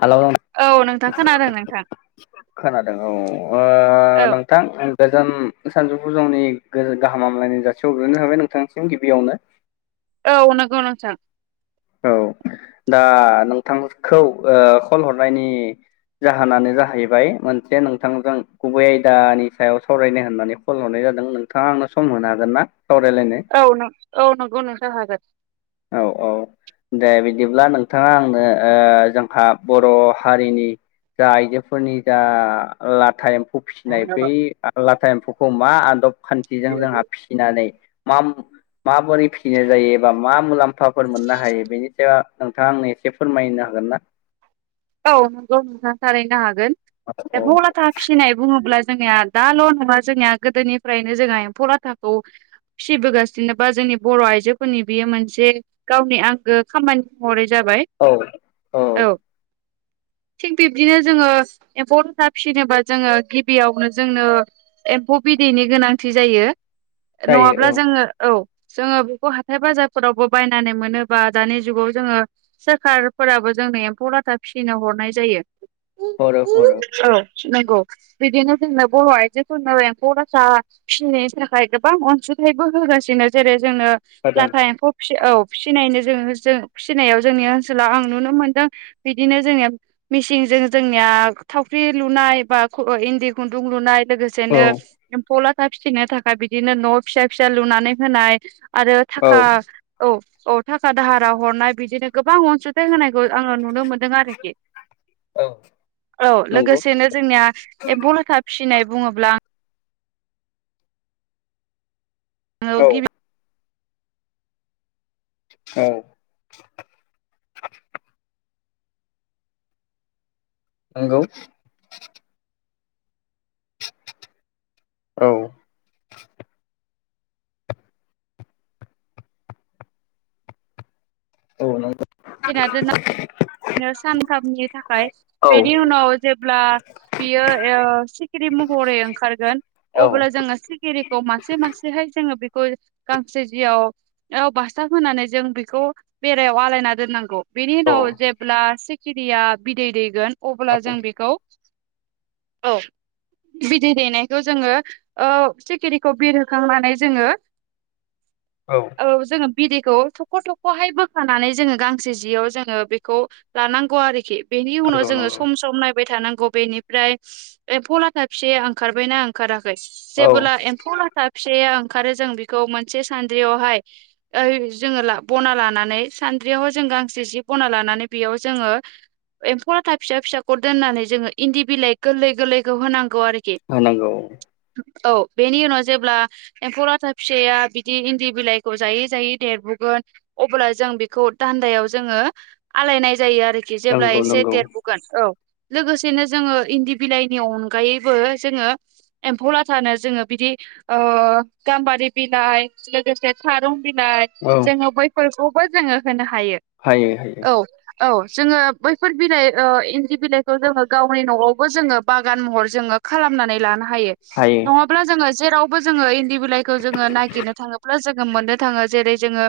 Hello औ नोंथां खोनादों नोंथां खोनादों औ ओ औ नोंथां गोजान सानजौफु समनि गाहाम हामलायनाय जासिहरग्रोनाय नोंथांनिसिम गिबियावनो औ नंगौ नोंथां औ दा नोंथांखौ ओ कल हरनायनि जाहोनानो जाहैबाय मोनसे नोंथांजों गुबै आयदानि सायाव सावरायनो होननानै खल हरनाय जादों नोंथाङा आंनो सम होनो हागोन ना सावरायलायनो औ औ नंगौ नोंथां हागोन औ औ दे बिदिब्ला नोंथाङा आंनो ओ जोंहा बर' हारिनि जा आइजोफोरनि जा लाटाइम फिसिनाय बै लाथा एम्फौखौ मा आदब खान्थिजों जोंहा फिसिनानै मा माबोरै फिसिनाय जायो एबा मा मुलाम्फाफोर मोननो हायो बेनि सायाव नोंथाङा आंनो एसे फोरमायनो हागोन ना औ नंगौ नोंथां थारैनो हागोन औ एम्फौ लाथा फिनाय बुङोब्ला जोंनिया दाल' नङा जोंनिया गोदोनिफ्रायनो जोंहा एम्फौ लाथाखौ फिसिबोगासिनो बा जोंनि बर' आइजोफोरनि बियो मोनसे गावनि आंगो खामानि महरै जाबाय औ औ थिग बिब्दिनो जोङो एम्फौ लाथा फिसिनोबा जोङो गिबियावनो जोंनो एम्फौ बिदैनि गोनांथि जायो जायो नङाब्ला औ जोङो औ जोङो बेखौ हाथाय बाजारफोरावबो बायनानै मोनोबा दानि जुगाव जोङो सोरखारफोराबो जोंनो एम्फौ लाथा फिसिनो हरनाय जायो [unintelligible] नंगौ बिदिनो जोंनो बर' आयजोफोरनो एम्फौ लाथा फिनायनि थाखाय गोबां अनसुं [unintelligible] होगासिनो जेरै जोंनो होदों लाथा एम्फौ फि औ फिनायनो जो जो फिसिनाय जोंनि ओनसोलाव आं नुनो मोनदों बिदिनो जोंनिया मेसिनजों जोंनिया थावख्रि लुना नाय बा खर' इन्दि खुन्दुं लुनाय लोगोसेनो औ एम्फौ लाथा फिसिनो थाखाय बिदिनो न' फिसा फिसा लुनानै होनाय आरो औ थाखा औ औ थाखा दाहारा हरनाय बिदिनो गोबां अनसुंथाइ होनायखौ आङो नुनो मोनदों आरोखि औ औ नंगौ लोगोसेनो जोंनिया एम्फौ लाथा फिसिनाय बुङोब्ला औ [unintelligible] औ नंगौ औ औ नंगौ [unintelligible] सानथामनि थाखाय औ बेनि उनाव जेब्ला बियो सिखिरि महरै ओंखारगोन अब्ला जोङो सिखिरिखौ मासे मासेहै जोङो बेखौ गांसे जियाव बास्थाब होनानै जों बेखौ बेरायाव आलायना दोननांगौ बेनि औ उनाव जेब्ला सिखिरिया बिदै दैगोन औ अब्ला जों बेखौ औ बिदै दैनायखौ जोङो सिखिरिखौ बिरहोखांनानै जोङो औ जोङो बिदैखौ थख' थख'हाय बोखानानै जोङो गांसे जियाव जोङो बेखौ लानांगौ आरोखि बेनि उनाव नंगौ जोङो नंगौ सम सम नायबाय थानांगौ बबेनिफ्राय एम्फौ लाथा फिसाया ओंखारबायना ओंखाराखै औ जेबोला एम्फौ लाथा फिसा फिसाया ओंखारो जों बेखौ मोनसे सान्द्रियावहाय जोङो बना लानानै सान्द्रियाव जों गांसे जि बना लानानै बेयाव जोङो एम्फौ लाथा फिसा फिसाखौ दोननानै जोङो इन्दि बिलाइ गोरलै गोरलैखौ होनांगौ आरोखि होनांगौ औ बेनि उनाव जेब्ला एम्फौ लाथा फिसाया बिदि इन्दि बिलाइखौ जायै जायै देरबोगोन अब्ला जों बेखौ दान्दायाव जोङो आलायनाय जायो आरोखि जेब्ला नंगौ एसे नंगौ देरबोगोन औ लोगोसेनो जोङो इन्दि बिलाइनि अनगायैबो जोङो एम्फौ लाथानो जोङो बिदि गाम्बारि बिलाइ लोगोसे थारुन औ जोङो बैफोरखौबो जोङो होनो हायो हायो औ औ जोङो बैफोर बिलाइ इन्दि बिलाइखौ जोङो गावनि न'आवबो जोङो बागान महर जोङो खालामनानै लानो हायो नङाब्ला जोङो जेरावबो जोङो इन्दि बिलाइखौ जोङो नागिरनो थाङोब्ला जोङो मोननो थाङो जेरै जोङो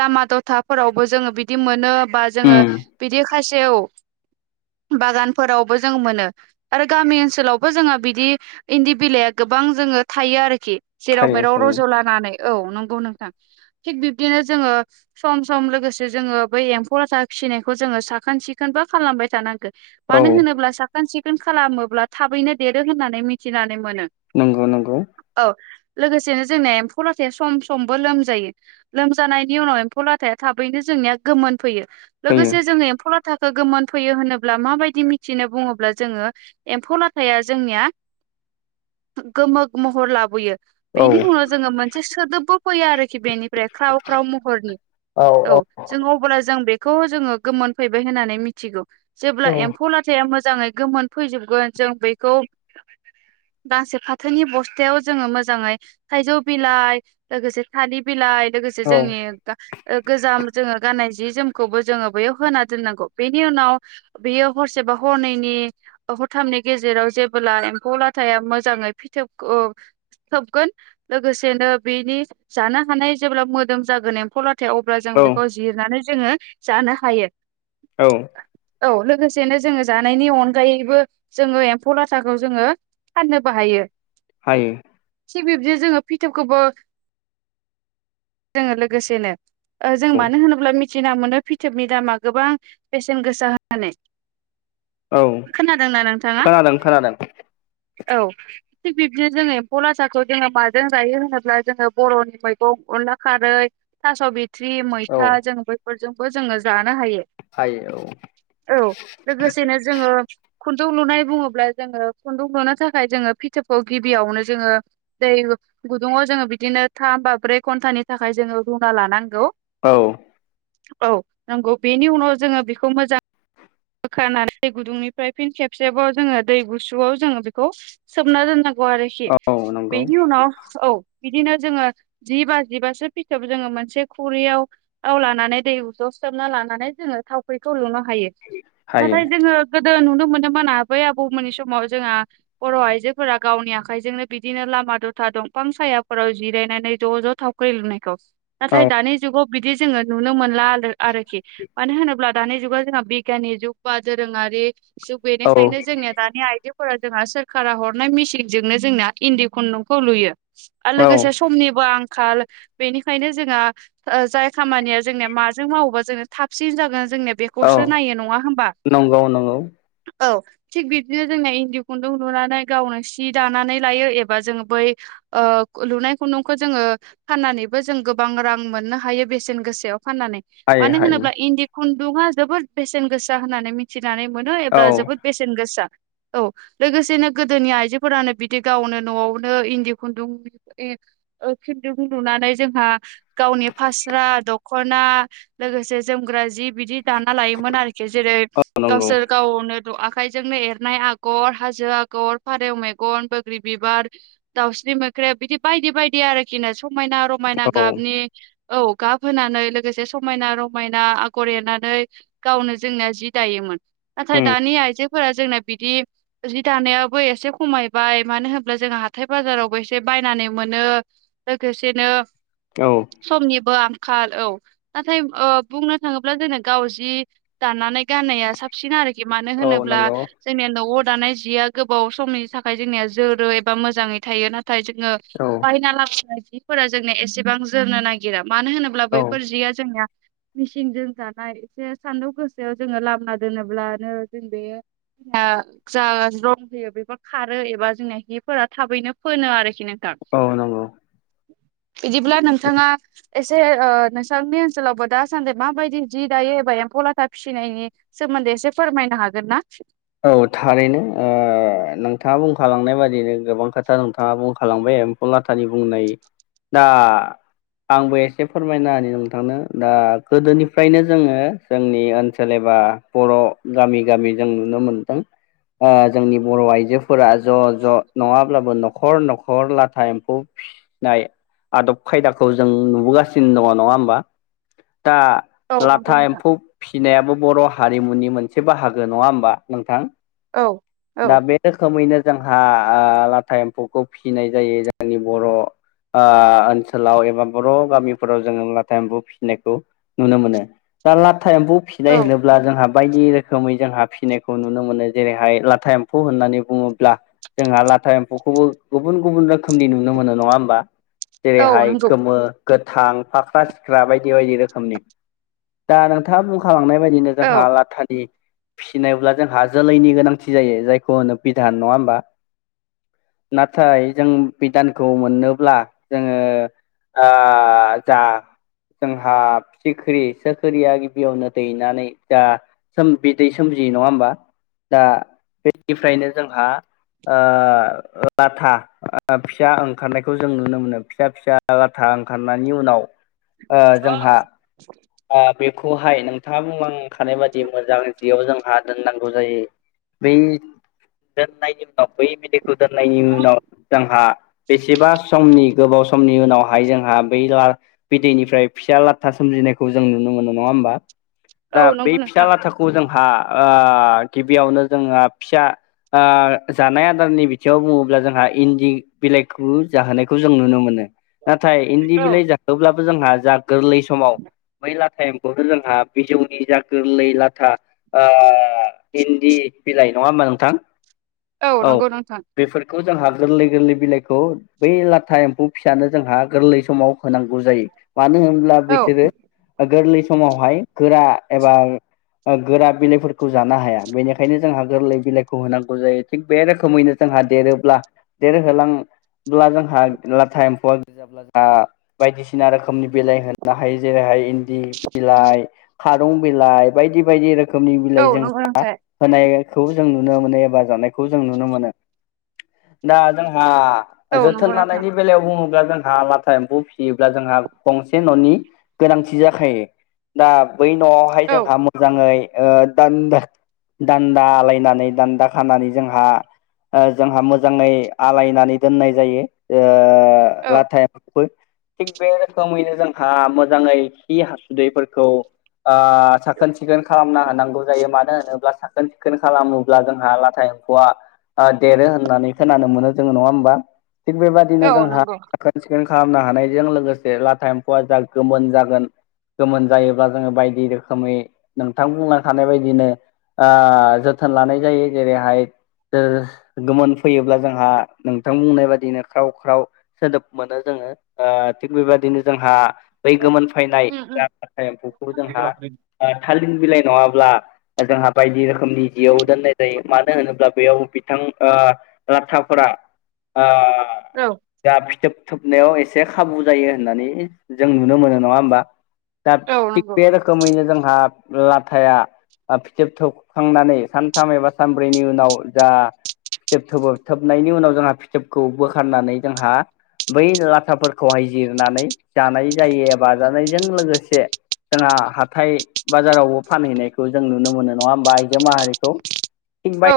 लामा द'थाफोरावबो जोङो बिदि मोनो बा जोङो उम बिदि खासे औ बागानफोरावबो जों मोनो आरो गामि ओनसोलावबो जोंहा बिदि इन्दि बिलाइआ गोब गोबां जोङो थायो आरोखि जेराव हायो मेराव हायो रज' लानानै औ नंगौ नोंथां थिग बिब्दिनो जोङो सम सम लोगोसे जोङो बै एम्फौ लाथा फिसिनायखौ जोङो साखोन सिखोन बा खालामबाय थानांगो औ मानो होनोब्ला साखोन सिखोन खालामोब्ला थाबैनो देरो होननानै मिथिनानै मोनो नंगौ नंगौ औ लोगोसेनो जोंनिया एम्फौ लाथाया सम समबो लोमजायो लोमजानायनि उनाव एम्फौ लाथाया थाबैनो जोंनिया गोमोन फैयो फैयो लोगोसे जोङो एम्फौ लाथा थाखो गोमोनफैयो होनोब्ला माबायदि मिथिनो बुङोब्ला जोङो एम्फौ लाथाया जोंनिया [inaudible] गोमो महर लाबोयो औ बेनि उनाव जोङो मोनसे सोदोबबो फैयो आरोखि बेनिफ्राय ख्राव ख्राव महरनि औ औ अब्ला जों बेखौ जोङो गोमोनफैबाय होननानै मिथिगौ जेब्ला एम्फौ लाथाया मोजां मोजाङै गोमोन फैजोबगोन जों बेखौ गांसे फाथोनि बस्थायाव जोङो मोजाङै थाइजौ बिलाइ लोगोसे थालिर बिलाइ लोगोसे औ जोंनि गोजाम जोङो गाननाय जि जोमखौबो जोङो बेयाव होना दोननांगौ बेनि उनाव बियो हरसेबा हरनैनि हरथामनि गेजेराव जेबोब्ला एम्फौ लाथाया मोजाङै फिथोब थोबगोन लोगोसेनो बेनि जानो हानाय जेब्ला मोदोम जागोन एम्फौ ला अब्ला जों औ बे नानै जोङो जानो हायो औ औ लोगोसेनो जोङो जानायनि अनगायैबो जोङो एम्फौ लाथाखौ जोङो फाननोबो हायो। हायो। थि बिब्दि जोङो फिथोबखौबो जोङो लोगोसेनो ओ जों औ मानो होनोब्ला मिथिना मोनो फिथोबनि दामा गोबां बेसेन गोसा होनानै। औ खोनादोंना नोंथाङा? खोनादों खोनादों औ थिग बिब्दिनो जोङो एम्फौ लाथाखौ जोङो माजों जायो होनोब्ला जोङो बर'नि मैगं अनला खारै, थास' बिथ्रि, औ मैथा जों बैफोरजोंबो जोङो जानो हायो। हायो औ औ लोगोसेनो जोङो खुन्दुं लुनाय बुङोब्ला जोङो खुन्दुं लुनो थाखाय जोङो फिथोबखौ गिबियावनो जोङो दै गुदुंङाव जोङो बिदिनो थाम बा ब्रै घन्टानि थाखाय जोङो रुना लानांगौ। औ औ नंगौ। बेनि उनाव जोङो बेखौ मोजां बोखारनानै दै गुदुंनिफ्राय फिन खेबसेबाव जोङो दै गुसुआव जोङो बेखौ सोमना दोननां गौ आरोखि औ नंगौ बेनि उनाव औ। बिदिनो जोङो जि बाजिबासो फिथोब जोङो मोनसे खुरैयाव आव लानानै दै जस फुसाबना लानानै जोङो थावख्रिखौ लुनो हायो। हायो नाथाय जोङो गो दो नुनो मोनो मोन आबै आबौमोननि समाव जोंहा बर' आइजोफोरा गावनि आखाइजोंनो बिदिनो लाब मा द'था दंफां सायाफोराव जिरायनानै ज' ज' थावख्रि लुनायखौ। औ नाथाय दानि जुगाव बिदि जोङो नुनो मोनला आलो आरोखि। मानो होनोब्ला दानि जुगाव जोंहा बिग गियानि जुग बा दोरोङारि जुग औ बेनिखायनो जोंनिया दानिया आइजो फोरा जोंहा सोरखारा हरनाय मिसिंजोंनो जोंना इन्दि खुन्दुंखौ लुयो। आ लोगोसे औ समनिबो आं खाल बेनिखायनो जोंआ ओ जाय खामानिया जोंनिया माजों मावोबा जों थाबसिन जागोन जोंनिया औ बेखौसो नायो। नङा होमबा? नंगौ नंगौ औ थिग बिब्दिनो जोंना इन्दि खुन्दुं लुनानै गावनो सि दानानै लायो एबा जोङो बै ओ लुनाय खुन्दुंखौ जोङो फाननानैबो जों गोबां रां मोननो हायो बेसेन गोसायाव फाननानै। हायो मानो हायो होनोब्ला इन्दि खुन्दुंङा जोबोद बेसेन गोसा होननानै मिथि जानाय मोनो औ एबा जोबोद बेसेन गोसा। औ लोगोसेनो गोदोनि आइजोफोरानो बिदि गावनो न'आवनो इन्दि खुन्दुं [unintelligible] ओ खिन्दुं नुनानै जोंहा गावनि फास्रा दख'ना लोगोसे जोमग्रा जि बिदि ना लायोमोन आरोखि जेरै औ नंगौ गावसोर गावनो र' आखायजोंनो एरनाय आगर हाजो आगर, फारेव मेगन, बोग्रि बिबार, दाउस स्रि मोख्रेब बिदि बायदि बायदि आरोखि नो समायना रमायना औ गाबनि औ गाब होनानै लोगोसे समायना रमायना आगर एरनानै गावनो जोंनिया जि दायोमोन नाथाय उम दानि आइजो फोरा जोंना बिदि जि दानायाबो एसे खमायबाय। मानो होब्ला जोंहा हाथाय बाजारावबो एसे बा बायनानै मोनो। लोगोसेनो औ समनिबो आंखाल औ नाथाय ओ बुंनो थाङोब्ला जेनो गावस बिदि दाननानै गाननाया साबसिन आरोखि मानो औ होनोब्ला नंगौ जोंनिया न' दानाय जिया गोबाव समनि थाखाय जोंनिया जोरो एबा मोजाङै थायो नाथाय थाय जोङो औ बायना लाबोनाय जिफोरा जोंनिया एसेबां जोरनो नागिरा। मानो होनोब्ला औ बैफोर जिया जोंनिया मिसिंजों दानाय। जे सानदुं गोसायाव जोङो लामना दोनोब्लानो जों बेयो जा रं होयो बेफोर खारो एबा जोंनिया हिफोरा थाबैनो फोनो आरोखि नों औ नंगौ। बिदिब्ला नोंथाङा एसे ओ नोंसांनि ओनसोलावबो दासान्दि माबायदि जि जायो एबा एम्फौ लाथा फिसिनायनि सोमोन्दै एसे फोरमायनो हागोन ना? औ थारैनो ओ नोंथाङा बुंखालांनाय बादिनो गोबां खोथा नोंथाङा बुंखालांबाय। एम्फौ लाथानि बुंनाय दा आंबो एसे फोरमायना होनि नोंथांनो दा गोदोनिफ्रायनो जोङो जोंनि ओनसोल ए बर' गामि गामि जों ननो जोंनि बर' आइजोफोरा ज' ज' नङाब्लाबो न'खर न'खर लाथा एम्फौ फिसिनाय आदब खायदाखौ जों नुबोगासिनो दङ नङा होमबा दा औ नंगौ लाथा नोंथां। एम्फौ फिसिनायाबो बर' हारिमुनि मोनसे बाहागो नङा होमबा नोंथां औ औ दा बे रोखोमैनो जोंहा लाथा एम्फौखौ फिसिनाय जायो जोंनि बर' ओनसोलाव एबा बर' गामिफोराव जोङो लाथा एमफु फिसिनायखौ नुनो मोनो दा ला एम्फौ फिनाय औ होनोब्ला जोंहा बायदि रोखोमै जोंहा फिसिनायखौ नुनो मोनो जेरैहाय ला लाथा एम्फौ होननानै बुङोब्ला जोंहा लाथा एम्फौखौबो गुबुन गुबुन रोखोमनि नुनो मोनो नङा होमबा औ जेरैहाय नंगौ गोमो गोथां फाख्रा सिख्रा बायदि बायदि रोखोमनि दा नोंथाङा बुंखालांनाय बायदिनो औ जोंहा लाथानि फिसिनायब्ला जोंहा जोलैनि गोनां थि जायो जायखौ होनो बिधान नङा होमबा नाथाय जों बि दानखौ मोननोब्ला जोङो आ आ जा जोंहा सिखिरि सिख्रििया गिबियावनो दैनानै जाोम बिदै सोमि जि नङा होमबा दा बेनिफ्रायनो जोंहा लाथा फिसा ओंखारनायखौ जों नुनो मोनो फिसा फिसा लाथा रांखारनायनि उनाव ओ ह जोंहा बेखौहाय नोंथाङा बुंलांखानाय बाददि मोजां जियाव जोंहा जायो बै दनायनि उनाव ब दोननायनि उनाव जोंहा बेसेबा समनि गोबाव समनि उनावहाय जोंहा बै बिदैनिफ्राय फिसा लाथा सोमजिनायखौ खौ जों नुनो मोनो नङा होमबा औ दा बै नंगौ फिसा नोंथां लाथाखौ जोंहा गिबियावनो जोङो फिसा जानाय आदारनि बिथिङाव बुङोब्ला जोंहा इन्दि बिलाइखौ जाहोनायखौ जों नुनो मोनो नाथाय इन्दि बिलाइ जाखोब्लाबो जोंहा जा गोरलै समाव बै लाथा एमखौनो जोंहा बिजौनि जा गोरलै लाथा इन्दि बिलाइ नङा हा नोंथां औ नंगौ नोंथां बेफोरखौ जोंहा गोरलै गोरलै बिनाय बै लाथा एम्फौ फिसानो जोंहा गोरलै समाव होनांगौ जायो मानो होन्ला औ बिसोरो गोरलै समावहाय गोरा एबा गोरा बिलाइफोरखौ जानो हाया बेनिखायनो जोंहा गोरलै बिलाइखौ होनांगौ जायो थिग बे रोखोमैनो जों जोंहा देरोब्ला देरहोलां ब्ला जोंहा लाथा एम्फौआ गोजाब्ला जोंहा बायदिसिना रोखोमनि बेलाइ होनो हायो जेरैहाय इन्दि बिलाइ खारुं बिलाइ बायदि बायदि रोखोम रोखोमनि औ बिलाइ नंगौ जोंहा नोंथां होनायखौ जों नुनो मोनो एबा जानायखौ जों नुनो मोनो दा जोंहा औ नंगौ जोथोन नोंथां लानायनि बेलायाव बुङोब्ला जोंहा लाथा एम्फौ फिसियोब्ला जोंहा गंसे न'नि गोनांथि जाखायो दा बै न'आवहाय औ जोंहा मोजाङै दानद दान्दालायनानै दान्दा खानानै जोंहा जोंहा मोजाङै आलायनानै दोननाय जायो औ लाथायो थिग बे रोखोमैनो जोंहा मोजाङै हासुदैफोरखौ साखोन सिखोन खालाम नांगौ जायो मानो होनोब्ला साखोन सिखोन खालामोब्ला जोंहा लाथा एम्फौआ ओ देरो होननानै खोनानो मोनो जोङो नङा होमबा थिग बेबादिनो औ जोंहा नंगौ साखोन सिखोन खालामनो हानायजों लोगोसे लाटा एम्फौआ जा गोमोन जागोन गोमोन जायोब्ला जोङो बायदि रोखोमै नोंथां बुंलां खानाय बायदिनो ओ जोथोन लानाय जायो जेरैहाय ओ गोमोन फैयोब्ला जोंहा नोंथां बुंनाय बादिनो ख्राव ख्राव सोदोब मोनो जों ओ थिग बेबायदिनो जोंहा बै गोमोन फैना उम उम एम्फौखौ जोंहा थालिर बिलाइ नङाब्ला जोंहा बायदि रो रोखोमनि जियाव दोननाय जायो मानो होनोब्ला बेयाव बिथां ओ राथाफोरा ओ औ जा फिथोब थोबनायाव एसे खाबु जायो होननानै जों नुनो मोनो नङा होमबा दा औ थिग नंगौ बे रोखोमैनो जोंहा लाथाया फिथोब थोबखांनानै सानथाम एबा सानब्रैनि उनाव जा फिथोब थोबो थोबनायनि उनाव जोंहा फिथोबखौ बोखारनानै जोंहा बै लाथाफोरखौहाय जिरनानै जानाय जायो बाजानायजों लोगोसे जोंहा हाथाय बाजारावबो फानहैनायखौ जों नुनो मोनो नङा होमबा आइजो माहारिखौ थिग औ बाय